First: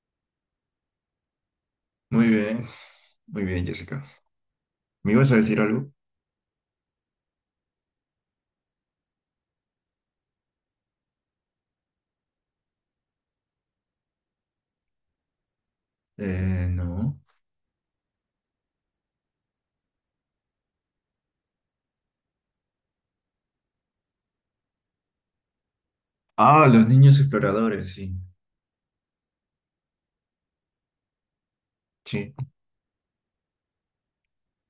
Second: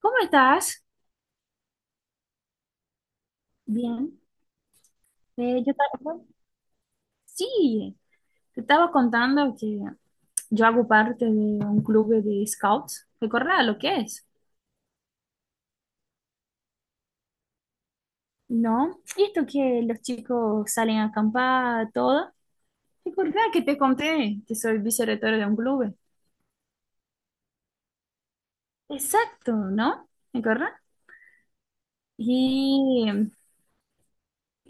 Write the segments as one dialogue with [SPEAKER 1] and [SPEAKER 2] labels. [SPEAKER 1] ¿Cómo estás?
[SPEAKER 2] Muy bien, muy bien, Jessica.
[SPEAKER 1] Bien.
[SPEAKER 2] ¿Me ibas a decir
[SPEAKER 1] Eh, yo
[SPEAKER 2] algo?
[SPEAKER 1] ta- sí, te estaba contando que yo hago parte de un club de scouts. ¿Recordás lo que es?
[SPEAKER 2] No.
[SPEAKER 1] ¿No? Y esto que los chicos salen a acampar, todo. ¿Recordás que te conté que soy vicerrectora de un club?
[SPEAKER 2] Ah, los niños exploradores, sí.
[SPEAKER 1] Exacto, ¿no? ¿Recordás?
[SPEAKER 2] Sí.
[SPEAKER 1] Y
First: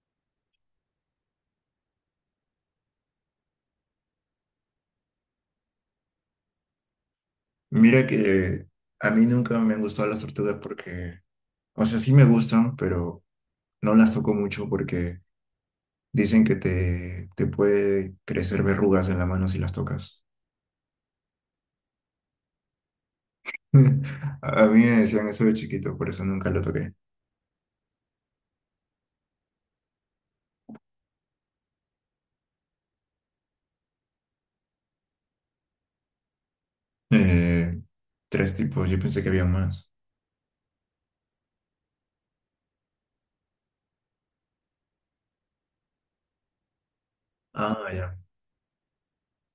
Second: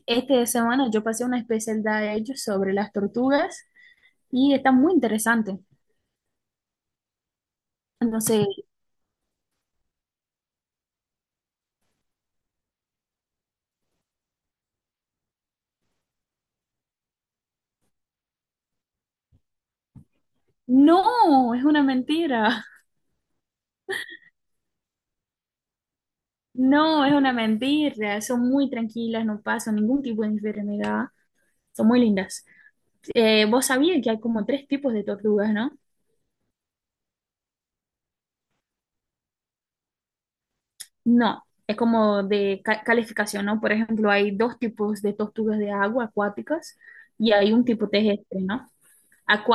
[SPEAKER 1] esta semana yo pasé una especialidad de ellos sobre las tortugas y está muy interesante.
[SPEAKER 2] Mira
[SPEAKER 1] Entonces,
[SPEAKER 2] que a mí nunca me han gustado las tortugas porque, o sea, sí me gustan, pero no las toco mucho porque dicen que te puede crecer verrugas en la mano si las tocas.
[SPEAKER 1] no, es una mentira.
[SPEAKER 2] A mí me decían eso de chiquito, por eso nunca lo toqué.
[SPEAKER 1] No, es una mentira. Son muy tranquilas, no pasan ningún tipo de enfermedad. Son muy lindas. Vos sabías que hay como tres tipos de tortugas, ¿no?
[SPEAKER 2] Eh, Tres tipos, yo pensé que había más.
[SPEAKER 1] No, es como de calificación, ¿no? Por ejemplo, hay dos tipos de tortugas de agua acuáticas y hay un tipo
[SPEAKER 2] Ah, ya.
[SPEAKER 1] terrestre, ¿no?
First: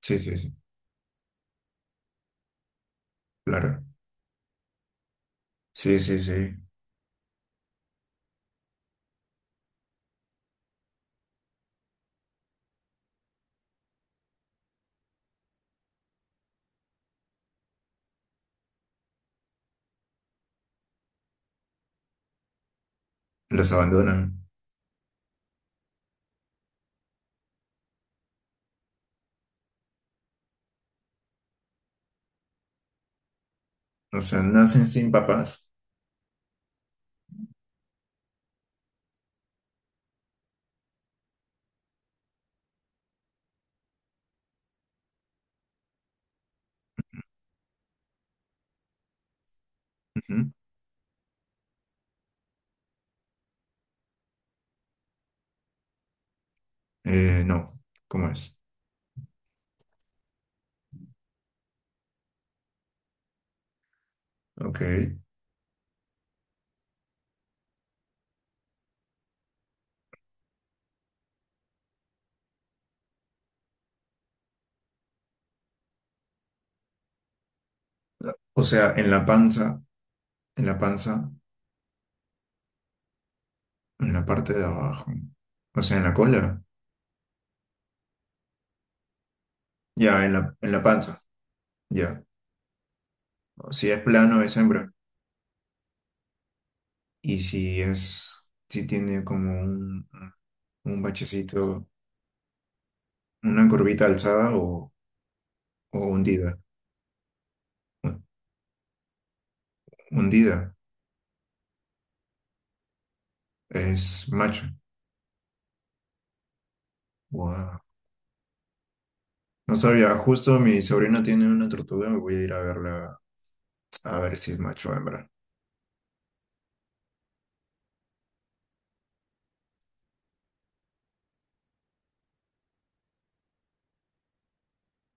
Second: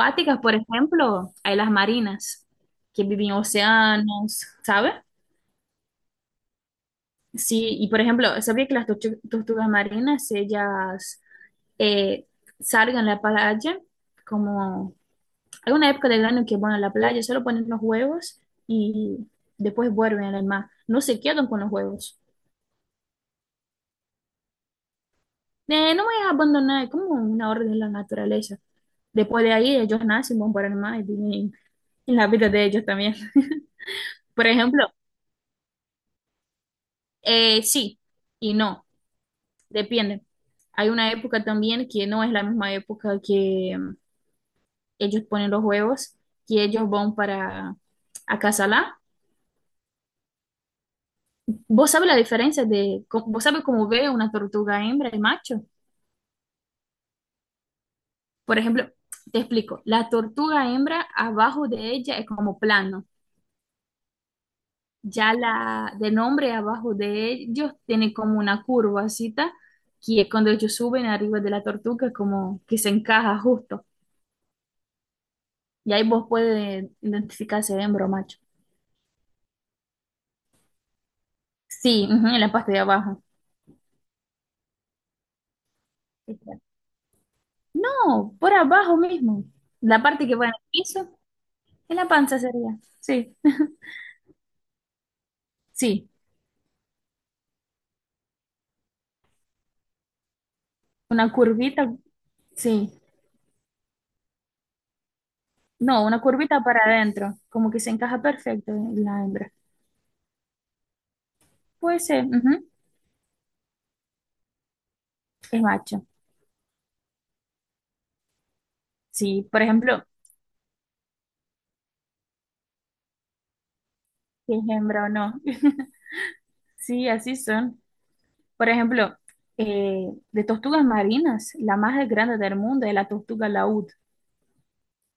[SPEAKER 2] Sí, sí, sí,
[SPEAKER 1] por ejemplo, hay las marinas que viven en
[SPEAKER 2] claro.
[SPEAKER 1] océanos, ¿sabes?
[SPEAKER 2] Sí, sí, sí.
[SPEAKER 1] Sí, y por ejemplo, sabía que las tortugas marinas, ellas eh, salgan a la playa como hay una época del año que van a la playa, solo ponen los huevos y después vuelven al mar. No se quedan con los huevos.
[SPEAKER 2] Los abandonan.
[SPEAKER 1] No voy a abandonar, es como una orden de la naturaleza. Después de ahí, ellos nacen, van para el mar y tienen y la vida de ellos también.
[SPEAKER 2] O sea,
[SPEAKER 1] Por
[SPEAKER 2] nacen
[SPEAKER 1] ejemplo,
[SPEAKER 2] sin papás.
[SPEAKER 1] sí y no, depende. Hay una época también que no es la misma época que ellos ponen los huevos, que ellos van para acasalar.
[SPEAKER 2] Ujú.
[SPEAKER 1] ¿Vos sabés la diferencia de, vos sabés cómo ve una tortuga hembra y macho?
[SPEAKER 2] No, ¿cómo es?
[SPEAKER 1] Por ejemplo, te explico, la tortuga hembra abajo de ella es como plano,
[SPEAKER 2] Ok.
[SPEAKER 1] ya la de nombre abajo de ellos tiene como una curvacita, que es cuando ellos suben arriba de la tortuga, como que se encaja justo, y ahí vos puedes identificar si es hembra o macho.
[SPEAKER 2] O sea, en la panza, en la panza,
[SPEAKER 1] Sí, ujú, en la parte de abajo.
[SPEAKER 2] en la parte de abajo. O sea, en la cola.
[SPEAKER 1] Exacto. No, por abajo mismo, la
[SPEAKER 2] Ya,
[SPEAKER 1] parte
[SPEAKER 2] en
[SPEAKER 1] que va en el
[SPEAKER 2] en la
[SPEAKER 1] piso,
[SPEAKER 2] panza.
[SPEAKER 1] en la
[SPEAKER 2] Ya.
[SPEAKER 1] panza sería, sí,
[SPEAKER 2] Si es plano, es hembra.
[SPEAKER 1] sí,
[SPEAKER 2] Y si es, si tiene como un
[SPEAKER 1] una
[SPEAKER 2] bachecito,
[SPEAKER 1] curvita, sí.
[SPEAKER 2] una curvita alzada o
[SPEAKER 1] No, una
[SPEAKER 2] hundida.
[SPEAKER 1] curvita para adentro, como que se
[SPEAKER 2] Hun-
[SPEAKER 1] encaja perfecto en la hembra.
[SPEAKER 2] Hundida.
[SPEAKER 1] Puede ser, ujú,
[SPEAKER 2] Es macho.
[SPEAKER 1] es macho.
[SPEAKER 2] Wow.
[SPEAKER 1] Sí, por
[SPEAKER 2] No
[SPEAKER 1] ejemplo,
[SPEAKER 2] sabía, justo mi sobrina tiene una tortuga, voy a ir a verla a ver si
[SPEAKER 1] si
[SPEAKER 2] es
[SPEAKER 1] es
[SPEAKER 2] macho o
[SPEAKER 1] hembra o
[SPEAKER 2] hembra.
[SPEAKER 1] no. Sí, así son. Por ejemplo, eh, de tortugas marinas, la más grande del mundo es la tortuga laúd.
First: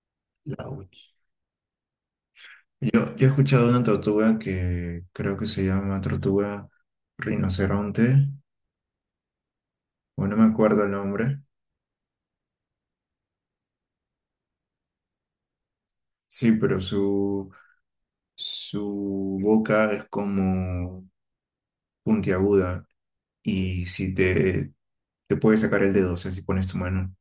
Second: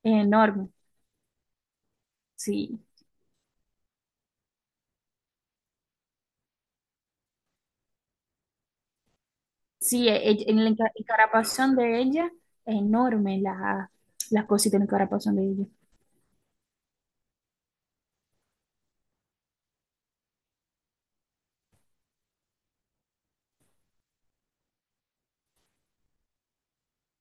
[SPEAKER 1] Es
[SPEAKER 2] La
[SPEAKER 1] enorme,
[SPEAKER 2] uch.
[SPEAKER 1] sí.
[SPEAKER 2] Yo he escuchado de una tortuga que creo que se llama tortuga rinoceronte,
[SPEAKER 1] Sí,
[SPEAKER 2] o no me
[SPEAKER 1] en la
[SPEAKER 2] acuerdo el nombre.
[SPEAKER 1] encarapazón de ella es enorme la, las cositas en el encarapazón de ella.
[SPEAKER 2] Sí, pero su boca es como puntiaguda y si te puede sacar el dedo, o sea, si pones tu mano.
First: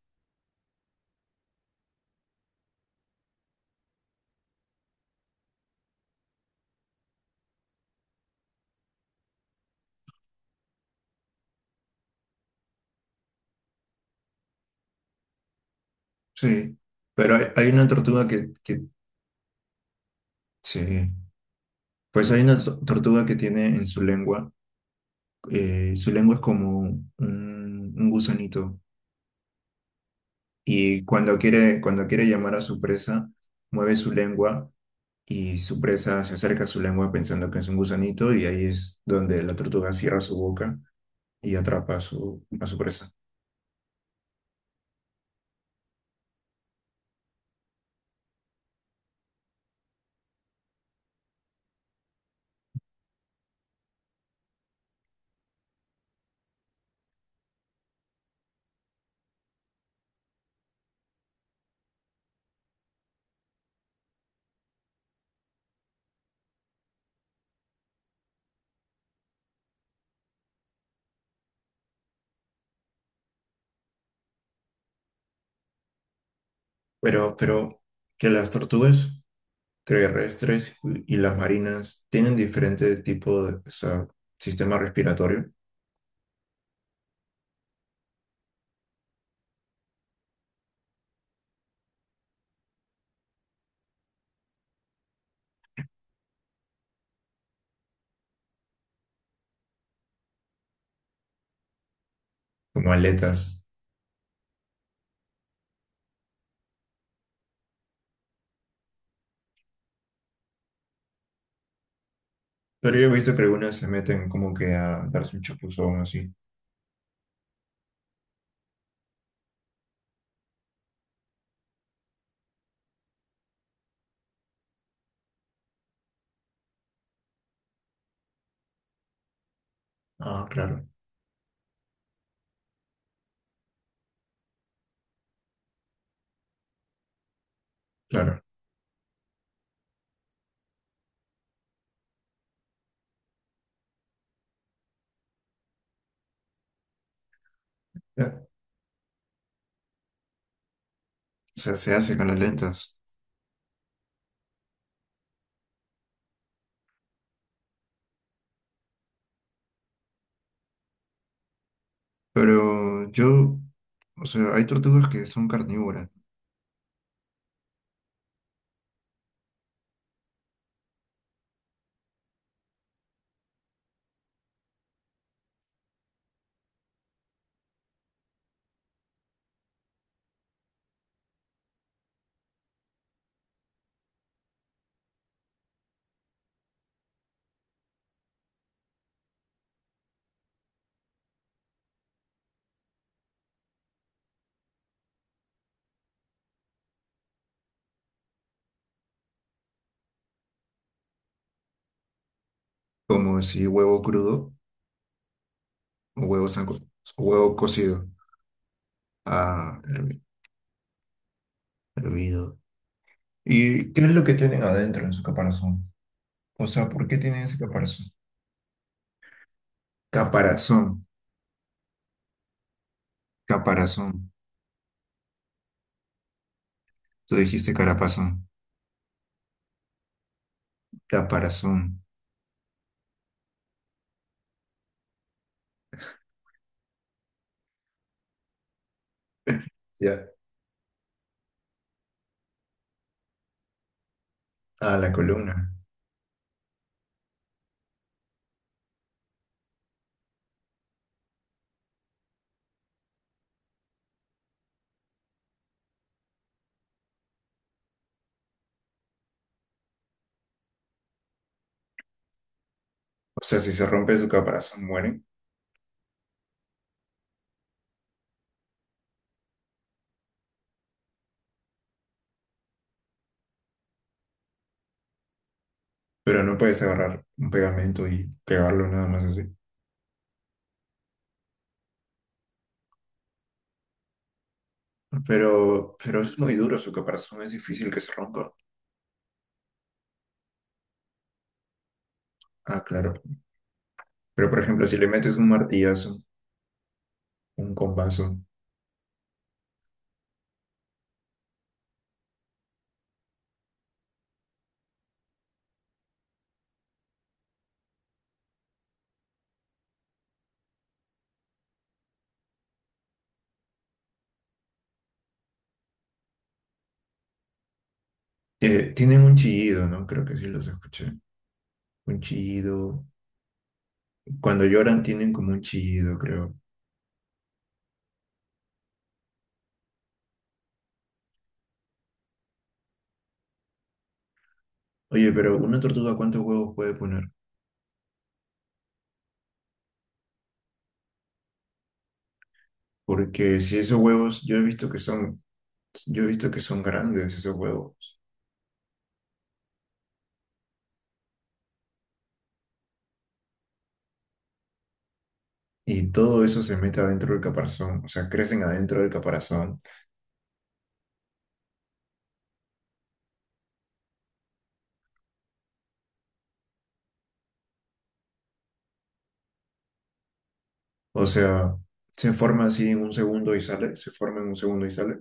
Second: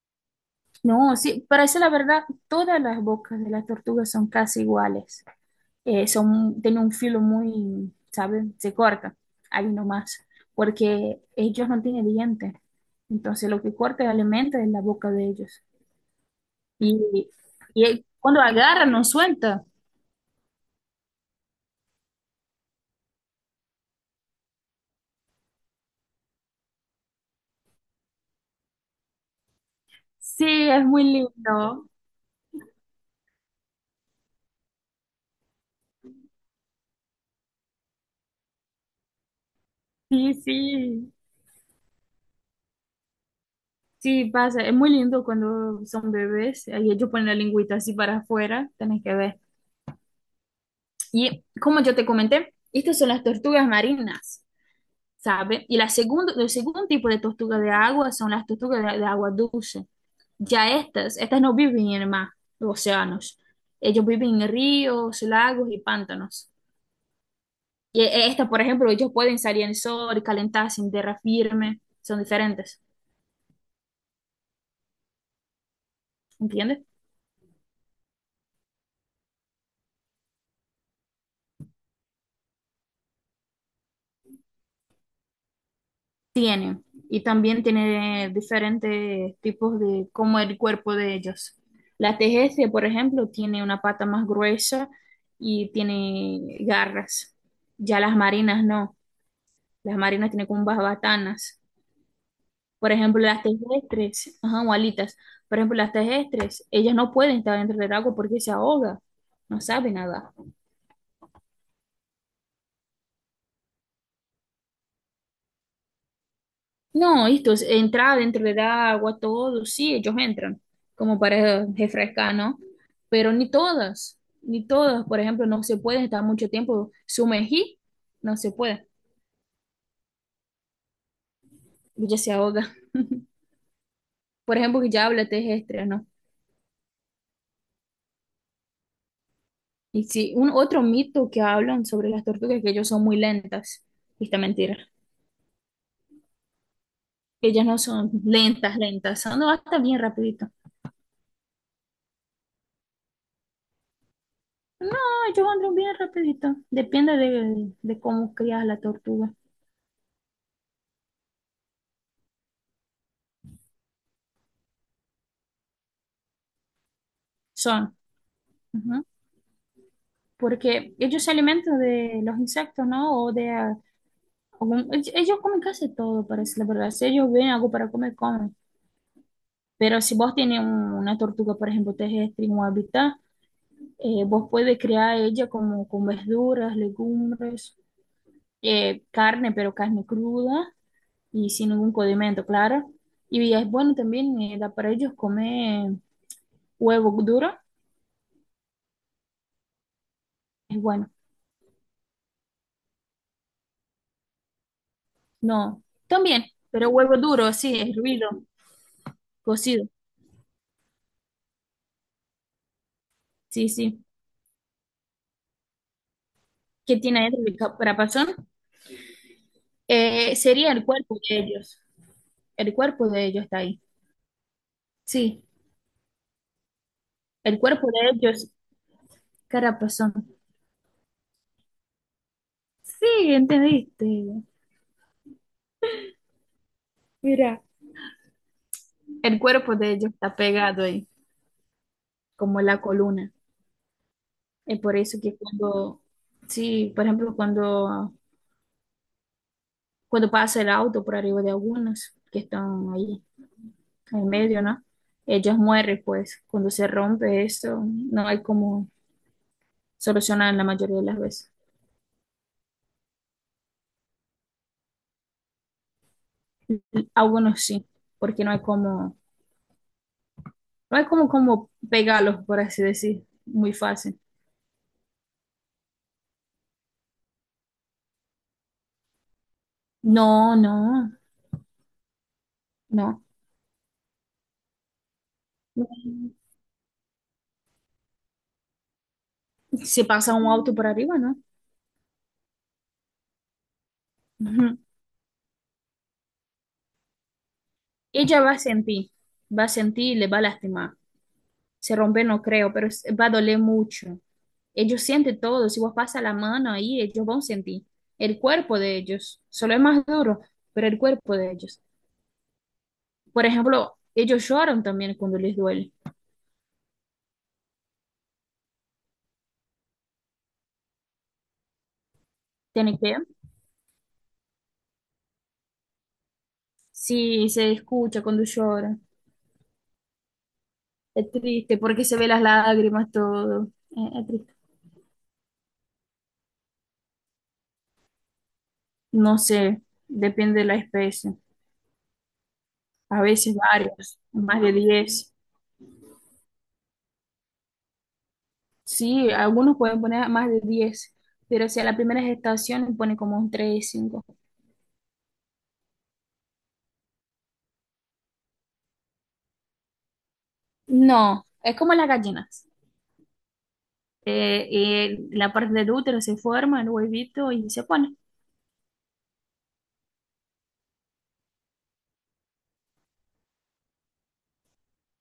[SPEAKER 1] No, sí, para decir la verdad, todas las bocas de las tortugas son casi iguales. Eh, son, tienen un filo muy, ¿sabes? Se corta ahí nomás, porque ellos no tienen dientes. Entonces lo que corta el alimento es la boca de ellos.
[SPEAKER 2] Sí,
[SPEAKER 1] Y,
[SPEAKER 2] pero hay una
[SPEAKER 1] y
[SPEAKER 2] tortuga
[SPEAKER 1] cuando agarran, no suelta.
[SPEAKER 2] sí, pues hay una tortuga que tiene en su lengua es como un gusanito,
[SPEAKER 1] Sí, es
[SPEAKER 2] y
[SPEAKER 1] muy lindo.
[SPEAKER 2] cuando quiere llamar a su presa, mueve su lengua y su presa se acerca a su lengua pensando que es un gusanito y ahí es donde la tortuga cierra
[SPEAKER 1] Sí,
[SPEAKER 2] su boca
[SPEAKER 1] sí,
[SPEAKER 2] y atrapa a a su presa.
[SPEAKER 1] sí, pasa. Es muy lindo cuando son bebés. Ahí ellos ponen la lingüita así para afuera, tenés que ver. Y como yo te comenté, estas son las tortugas marinas. ¿Sabe? Y la segundo, el segundo tipo de tortuga de agua son las tortugas de agua dulce. Ya estas, estas no viven en el mar, los océanos. Ellos viven en ríos, lagos y pantanos. Y estas, por ejemplo, ellos pueden salir en el sol, calentarse en tierra firme, son diferentes, ¿entiendes?
[SPEAKER 2] Pero que las tortugas terrestres y las marinas tienen diferente tipo de, o sea, sistema respiratorio,
[SPEAKER 1] Tienen, y también tiene diferentes tipos de cómo el cuerpo de ellos. La tejece, por ejemplo, tiene una pata más gruesa y tiene garras. Ya las marinas no. Las marinas tienen como unas batanas.
[SPEAKER 2] como
[SPEAKER 1] Por ejemplo, las
[SPEAKER 2] aletas.
[SPEAKER 1] terrestres, ajá, o alitas. Por ejemplo, las terrestres, ellas no pueden estar dentro del agua porque se ahoga. No sabe nada.
[SPEAKER 2] Pero yo he visto que algunas se meten como que a darse un chapuzón así.
[SPEAKER 1] No, esto es entrar dentro del agua, todo. Sí, ellos entran, como para refrescar, ¿no? Pero ni todas, ni todas. Por ejemplo, no se pueden estar mucho tiempo sumergir. No se puede.
[SPEAKER 2] Ah, claro,
[SPEAKER 1] Ella se ahoga. Por ejemplo, que ya habla terrestre, ¿no?
[SPEAKER 2] claro.
[SPEAKER 1] Y sí, un otro mito que hablan sobre las tortugas es que ellos son muy lentas. Y esta mentira. Ellas no son
[SPEAKER 2] Ya.
[SPEAKER 1] lentas, lentas. Son hasta bien rapidito.
[SPEAKER 2] O sea, se hace con las lentas.
[SPEAKER 1] No, ellos andan bien rapidito. Depende de cómo crías la tortuga.
[SPEAKER 2] Pero yo, o sea, hay tortugas que son carnívoras,
[SPEAKER 1] Son. Ujú. Porque ellos se alimentan de los insectos, ¿no? Ellos comen casi todo, parece la verdad. Si ellos ven algo para comer, comen. Pero si vos tienes una tortuga, por ejemplo, terrestre en un hábitat, vos puedes criar ella como con verduras, legumbres, carne, pero carne cruda y sin ningún condimento, claro. Y es bueno también, da para ellos comer huevo duro, es bueno.
[SPEAKER 2] como si huevo crudo
[SPEAKER 1] No,
[SPEAKER 2] o
[SPEAKER 1] también,
[SPEAKER 2] huevo,
[SPEAKER 1] pero huevo
[SPEAKER 2] o
[SPEAKER 1] duro,
[SPEAKER 2] huevo
[SPEAKER 1] sí, es
[SPEAKER 2] cocido,
[SPEAKER 1] hervido,
[SPEAKER 2] ah,
[SPEAKER 1] cocido,
[SPEAKER 2] hervi- hervido.
[SPEAKER 1] sí,
[SPEAKER 2] ¿Y qué
[SPEAKER 1] sí.
[SPEAKER 2] es lo que tienen adentro de su caparazón? O sea,
[SPEAKER 1] ¿Qué
[SPEAKER 2] ¿por qué
[SPEAKER 1] tiene
[SPEAKER 2] tienen
[SPEAKER 1] dentro de
[SPEAKER 2] ese caparazón?
[SPEAKER 1] caparazón? Sería
[SPEAKER 2] Caparazón,
[SPEAKER 1] el cuerpo de ellos. El cuerpo de ellos está ahí.
[SPEAKER 2] caparazón.
[SPEAKER 1] Sí,
[SPEAKER 2] Tú
[SPEAKER 1] el
[SPEAKER 2] dijiste
[SPEAKER 1] cuerpo de
[SPEAKER 2] carapazón,
[SPEAKER 1] ellos, carapazón.
[SPEAKER 2] caparazón.
[SPEAKER 1] Sí, entendiste. Mira, el cuerpo de ellos
[SPEAKER 2] Ya,
[SPEAKER 1] está pegado ahí, como la columna. Es
[SPEAKER 2] ah
[SPEAKER 1] por
[SPEAKER 2] la
[SPEAKER 1] eso que
[SPEAKER 2] columna.
[SPEAKER 1] cuando, sí, por ejemplo, cuando, cuando pasa el auto por arriba de algunas que están ahí en medio, ¿no? Ellas mueren, pues, cuando se rompe eso, no hay como solucionar la mayoría de las veces.
[SPEAKER 2] O sea, si se rompe su caparazón, mueren,
[SPEAKER 1] Algunos sí, porque no hay como, no hay como, como pegarlos, por así decir, muy fácil.
[SPEAKER 2] pero no puedes agarrar un pegamento y pegarlo nada más así.
[SPEAKER 1] No, no, no.
[SPEAKER 2] Pero es muy duro, su caparazón es difícil que se rompa.
[SPEAKER 1] Si pasa un auto por arriba, ¿no?
[SPEAKER 2] Ah, claro. Pero, por
[SPEAKER 1] Ujú.
[SPEAKER 2] ejemplo, si le metes un martillazo, un compaso,
[SPEAKER 1] Ella va a sentir y le va a lastimar. Se rompe no creo, pero es- va a doler mucho. Ellos sienten todo, si vos pasas la mano ahí, ellos van a sentir el cuerpo de ellos. Solo es más duro, pero el cuerpo de ellos. Por ejemplo, ellos lloran también cuando les duele.
[SPEAKER 2] tienen un chillido, ¿no? Creo que sí los escuché. Un
[SPEAKER 1] Tienen
[SPEAKER 2] chillido.
[SPEAKER 1] que,
[SPEAKER 2] Cuando lloran tienen como un chillido, creo.
[SPEAKER 1] sí, se escucha cuando lloran. Es triste porque se ve las lágrimas, todo. Es triste.
[SPEAKER 2] Oye, pero una tortuga, ¿cuántos huevos puede poner?
[SPEAKER 1] No sé, depende de la especie. A veces
[SPEAKER 2] Porque si esos
[SPEAKER 1] varios,
[SPEAKER 2] huevos, yo he
[SPEAKER 1] más de
[SPEAKER 2] visto que
[SPEAKER 1] 10.
[SPEAKER 2] son, yo he visto que son grandes esos huevos.
[SPEAKER 1] Sí, algunos pueden poner más de 10, pero si a la primera gestación pone como un 3-5.
[SPEAKER 2] Y todo eso se mete adentro del caparazón, o sea, crecen adentro del caparazón.
[SPEAKER 1] No, es como las gallinas. La parte del útero se forma, el huevito y se pone.
[SPEAKER 2] O sea, se forma así en un segundo y sale, se forma en un segundo y sale.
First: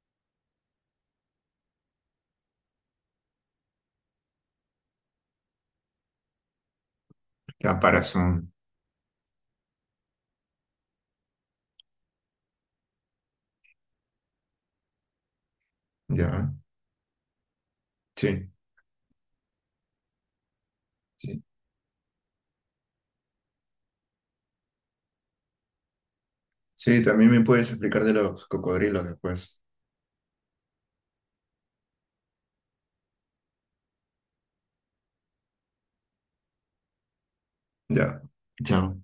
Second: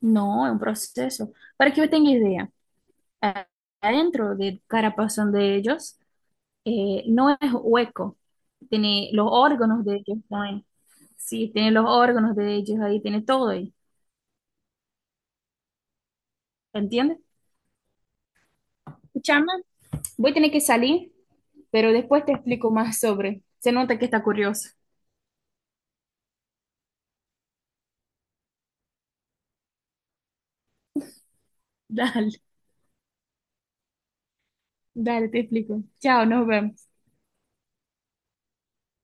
[SPEAKER 1] No, es un proceso. Para que yo tenga idea, a- adentro del carapazón de ellos no es
[SPEAKER 2] La
[SPEAKER 1] hueco,
[SPEAKER 2] parazón,
[SPEAKER 1] tiene los órganos de ellos, ¿no? Sí, tiene los órganos de ellos ahí, tiene todo ahí,
[SPEAKER 2] ya.
[SPEAKER 1] ¿entiendes?
[SPEAKER 2] Sí,
[SPEAKER 1] Escúchame. Voy a tener que salir,
[SPEAKER 2] sí.
[SPEAKER 1] pero después te explico más sobre. Se nota que está curioso.
[SPEAKER 2] Sí, también me puedes explicar de los cocodrilos después.
[SPEAKER 1] Dale, dale, te explico. Chao, nos vemos.
[SPEAKER 2] Ya. Chao.